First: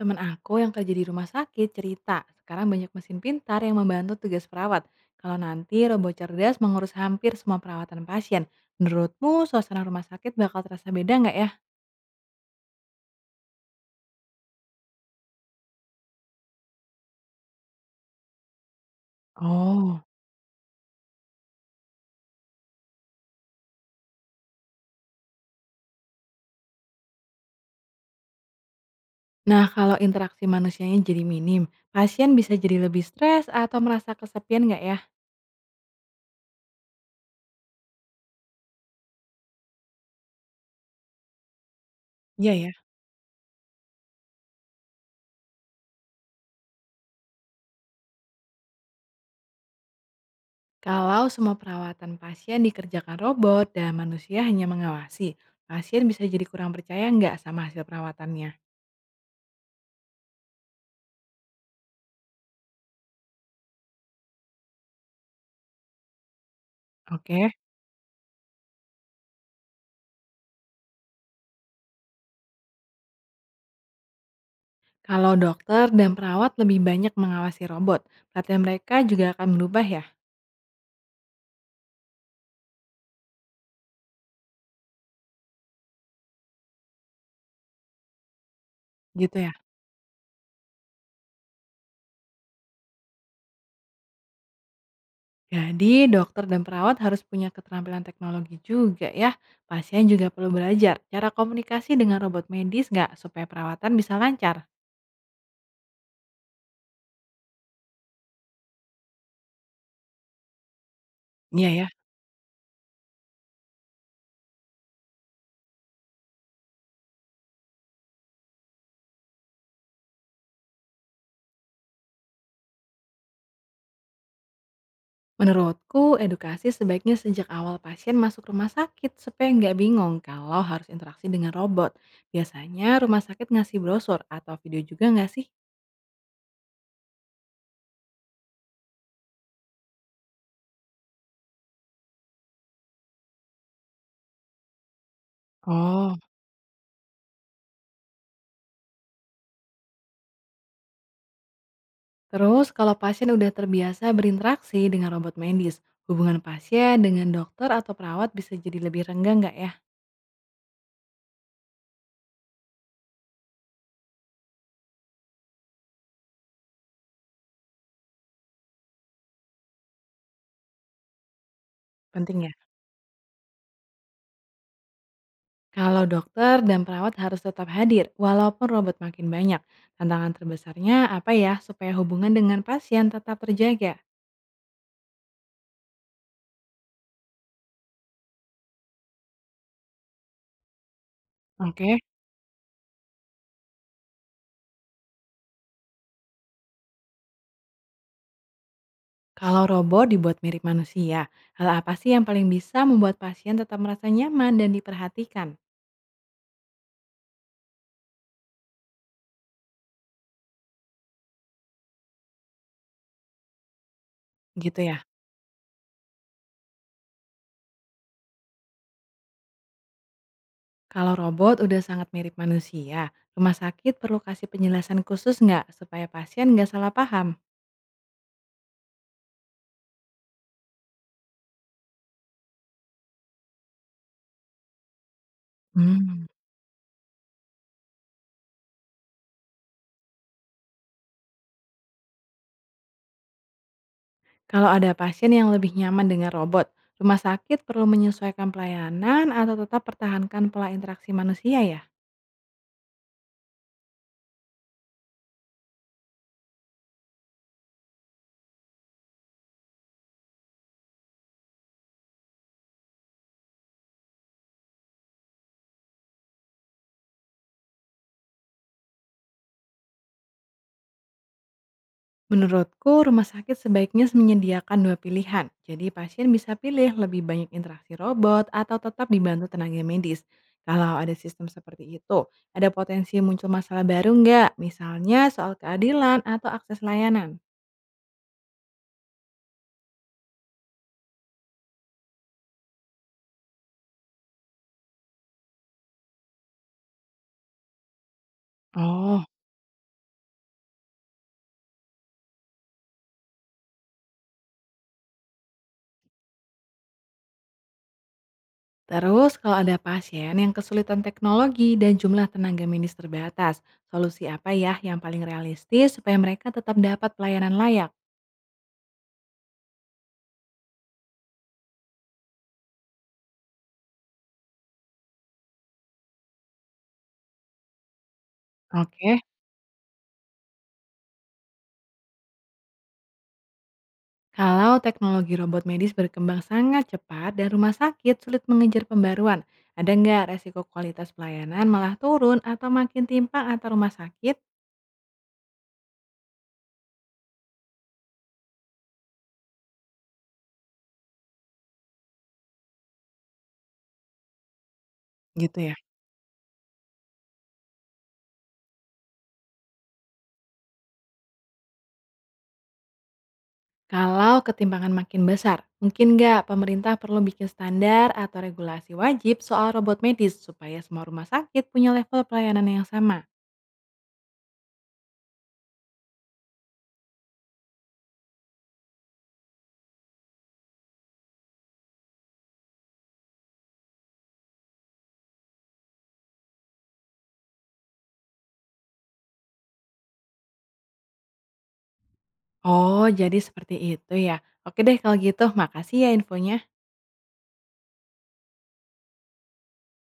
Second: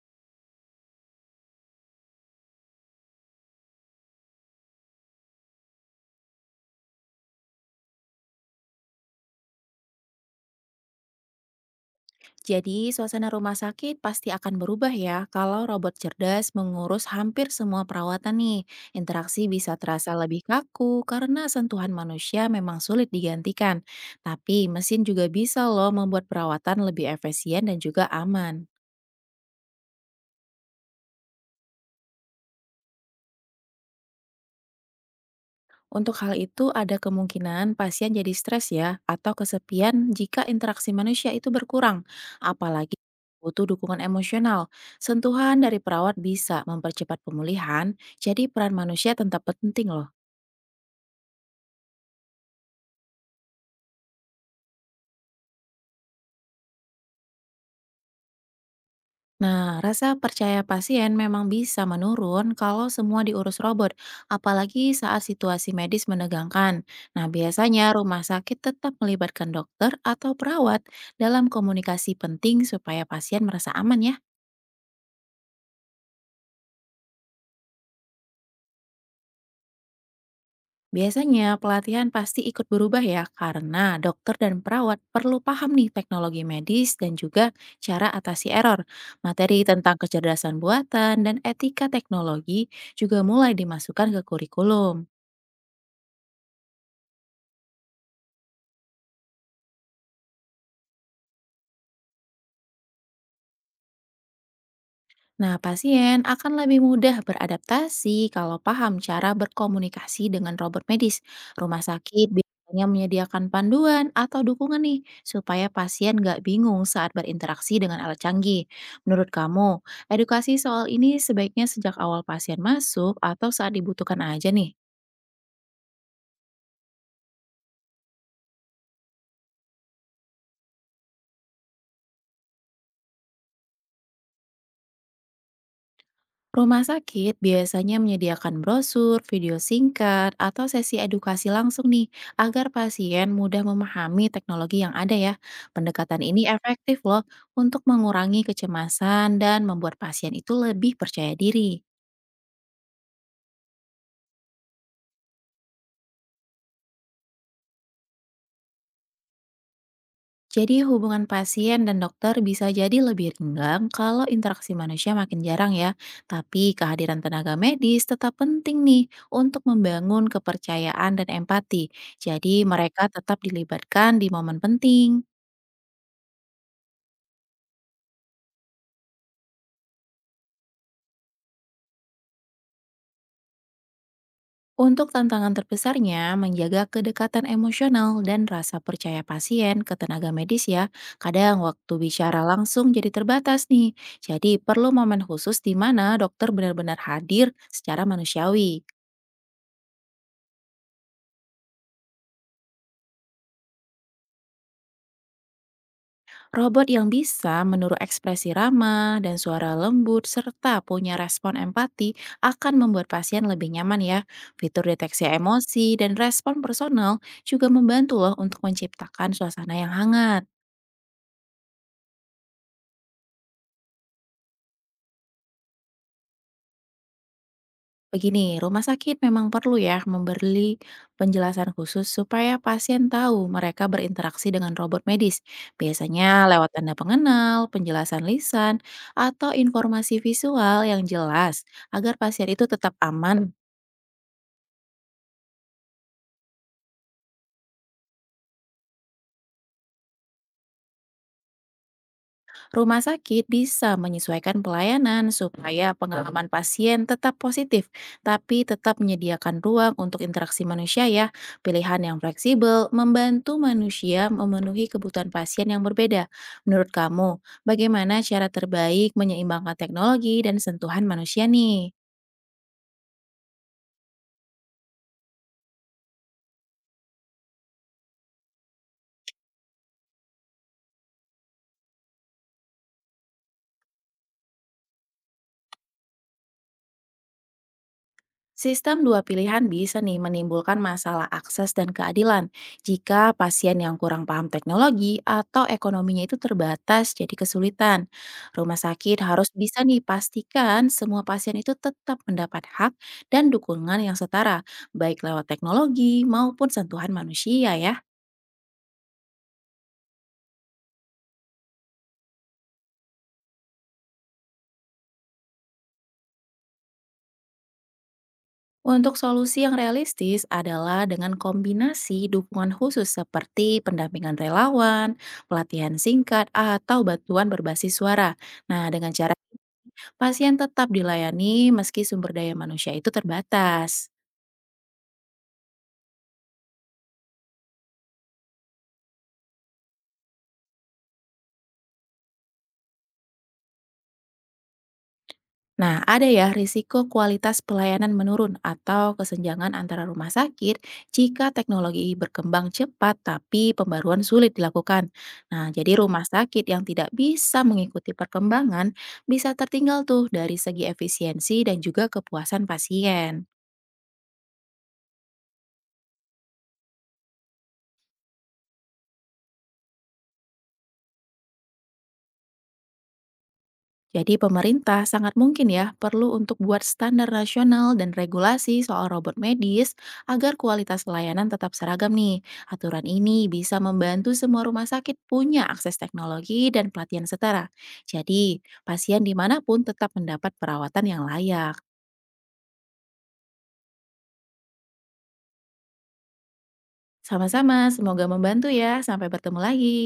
Teman aku yang kerja di rumah sakit cerita, sekarang banyak mesin pintar yang membantu tugas perawat. Kalau nanti robot cerdas mengurus hampir semua perawatan pasien, menurutmu suasana rumah sakit bakal terasa beda nggak ya? Jadi, suasana rumah sakit pasti akan berubah ya kalau robot cerdas mengurus hampir semua perawatan nih. Interaksi bisa Oh. terasa lebih kaku karena sentuhan manusia memang sulit digantikan. Tapi mesin juga bisa loh membuat perawatan lebih efisien dan juga aman. Nah, kalau interaksi manusianya jadi minim, pasien bisa jadi lebih stres atau merasa kesepian nggak ya? Untuk hal itu, ada kemungkinan pasien jadi stres ya, atau kesepian jika interaksi manusia itu berkurang, Iya ya. apalagi butuh dukungan emosional. Sentuhan dari perawat bisa mempercepat pemulihan, jadi peran manusia tetap penting loh. Kalau semua perawatan pasien dikerjakan robot dan manusia hanya mengawasi, pasien bisa jadi kurang percaya nggak sama hasil perawatannya? Nah, rasa percaya pasien memang bisa menurun kalau semua diurus robot, apalagi saat situasi medis menegangkan. Nah, Oke. biasanya rumah sakit tetap melibatkan dokter atau perawat dalam komunikasi penting supaya pasien merasa aman ya. Kalau dokter dan perawat lebih banyak mengawasi robot, pelatihan mereka juga akan berubah ya? Biasanya pelatihan pasti ikut berubah ya karena dokter dan perawat perlu paham nih teknologi medis dan juga cara atasi error. Gitu ya. Materi tentang kecerdasan buatan dan etika teknologi juga mulai dimasukkan ke kurikulum. Jadi dokter dan perawat harus punya keterampilan teknologi juga ya. Pasien juga perlu belajar cara komunikasi dengan robot medis nggak supaya perawatan bisa lancar. Nah, pasien akan lebih mudah beradaptasi kalau paham cara berkomunikasi dengan robot medis. Iya Rumah ya. sakit biasanya menyediakan panduan atau dukungan nih, supaya pasien nggak bingung saat berinteraksi dengan alat canggih. Menurut kamu, edukasi soal ini sebaiknya sejak awal pasien masuk atau saat dibutuhkan aja nih? Menurutku, edukasi sebaiknya sejak awal pasien masuk rumah sakit supaya nggak bingung kalau harus interaksi dengan robot. Biasanya rumah sakit ngasih brosur atau video juga nggak sih? Rumah sakit biasanya menyediakan brosur, video singkat, atau sesi edukasi langsung nih, agar pasien mudah memahami teknologi yang ada ya. Oh. Pendekatan ini efektif loh untuk mengurangi kecemasan dan membuat pasien itu lebih percaya diri. Terus, kalau pasien udah terbiasa berinteraksi dengan robot medis, hubungan pasien dengan dokter atau perawat bisa jadi lebih renggang nggak ya? Jadi hubungan pasien dan dokter bisa jadi lebih renggang kalau interaksi manusia makin jarang ya. Tapi kehadiran tenaga medis tetap penting nih untuk membangun kepercayaan dan empati. Penting ya? Jadi mereka tetap dilibatkan di momen penting. Kalau dokter dan perawat harus tetap hadir, walaupun robot makin banyak. Tantangan terbesarnya apa ya supaya hubungan dengan pasien tetap terjaga? Untuk tantangan terbesarnya, menjaga kedekatan emosional dan rasa percaya pasien ke tenaga medis ya. Kadang waktu Oke. bicara langsung jadi terbatas nih. Jadi perlu momen khusus di mana dokter benar-benar hadir secara manusiawi. Kalau robot dibuat mirip manusia, hal apa sih yang paling bisa membuat pasien tetap merasa nyaman dan diperhatikan? Robot yang bisa meniru ekspresi ramah dan suara lembut serta punya respon empati akan membuat pasien lebih nyaman ya. Gitu Fitur ya. deteksi emosi dan respon personal juga membantu loh untuk menciptakan suasana yang hangat. Kalau robot udah sangat mirip manusia, rumah sakit perlu kasih penjelasan khusus nggak supaya pasien nggak salah paham? Begini, rumah sakit memang perlu ya memberi penjelasan khusus supaya pasien tahu mereka berinteraksi dengan robot medis. Hmm. Biasanya lewat tanda pengenal, penjelasan lisan, atau informasi visual yang jelas agar pasien itu tetap aman. Kalau ada pasien yang lebih nyaman dengan robot, rumah sakit perlu menyesuaikan pelayanan atau tetap pertahankan pola interaksi manusia ya? Rumah sakit bisa menyesuaikan pelayanan supaya pengalaman pasien tetap positif, tapi tetap menyediakan ruang untuk interaksi manusia ya. Pilihan yang fleksibel membantu manusia memenuhi kebutuhan pasien yang berbeda. Menurut kamu, bagaimana cara terbaik menyeimbangkan teknologi dan sentuhan manusia nih? Menurutku, rumah sakit sebaiknya menyediakan dua pilihan. Jadi pasien bisa pilih lebih banyak interaksi robot atau tetap dibantu tenaga medis. Kalau ada sistem seperti itu, ada potensi muncul masalah baru nggak? Misalnya soal keadilan atau akses layanan. Sistem dua pilihan bisa nih menimbulkan masalah akses dan keadilan jika pasien yang kurang paham teknologi atau ekonominya itu terbatas jadi kesulitan. Rumah Oh. sakit harus bisa nih pastikan semua pasien itu tetap mendapat hak dan dukungan yang setara, baik lewat teknologi maupun sentuhan manusia ya. Terus kalau ada pasien yang kesulitan teknologi dan jumlah tenaga medis terbatas, solusi apa ya yang paling realistis supaya mereka tetap dapat pelayanan layak? Untuk solusi yang realistis adalah dengan kombinasi dukungan khusus seperti pendampingan relawan, pelatihan singkat, atau bantuan berbasis suara. Nah, dengan Oke. cara pasien tetap dilayani meski sumber daya manusia itu terbatas. Kalau teknologi robot medis berkembang sangat cepat dan rumah sakit sulit mengejar pembaruan, ada nggak resiko kualitas pelayanan malah turun atau makin timpang antar rumah sakit? Nah, ada ya risiko kualitas pelayanan menurun atau kesenjangan antara rumah sakit jika teknologi berkembang cepat tapi pembaruan sulit dilakukan. Gitu Nah, ya. jadi rumah sakit yang tidak bisa mengikuti perkembangan bisa tertinggal tuh dari segi efisiensi dan juga kepuasan pasien. Kalau ketimpangan makin besar, mungkin nggak pemerintah perlu bikin standar atau regulasi wajib soal robot medis supaya semua rumah sakit punya level pelayanan yang sama? Jadi pemerintah sangat mungkin ya perlu untuk buat standar nasional dan regulasi soal robot medis agar kualitas layanan tetap seragam nih. Aturan ini bisa membantu semua rumah sakit punya akses teknologi dan pelatihan setara. Jadi pasien dimanapun tetap mendapat perawatan yang layak. Oh, jadi seperti itu ya. Oke deh kalau gitu, makasih ya infonya. Sama-sama, semoga membantu ya. Sampai bertemu lagi.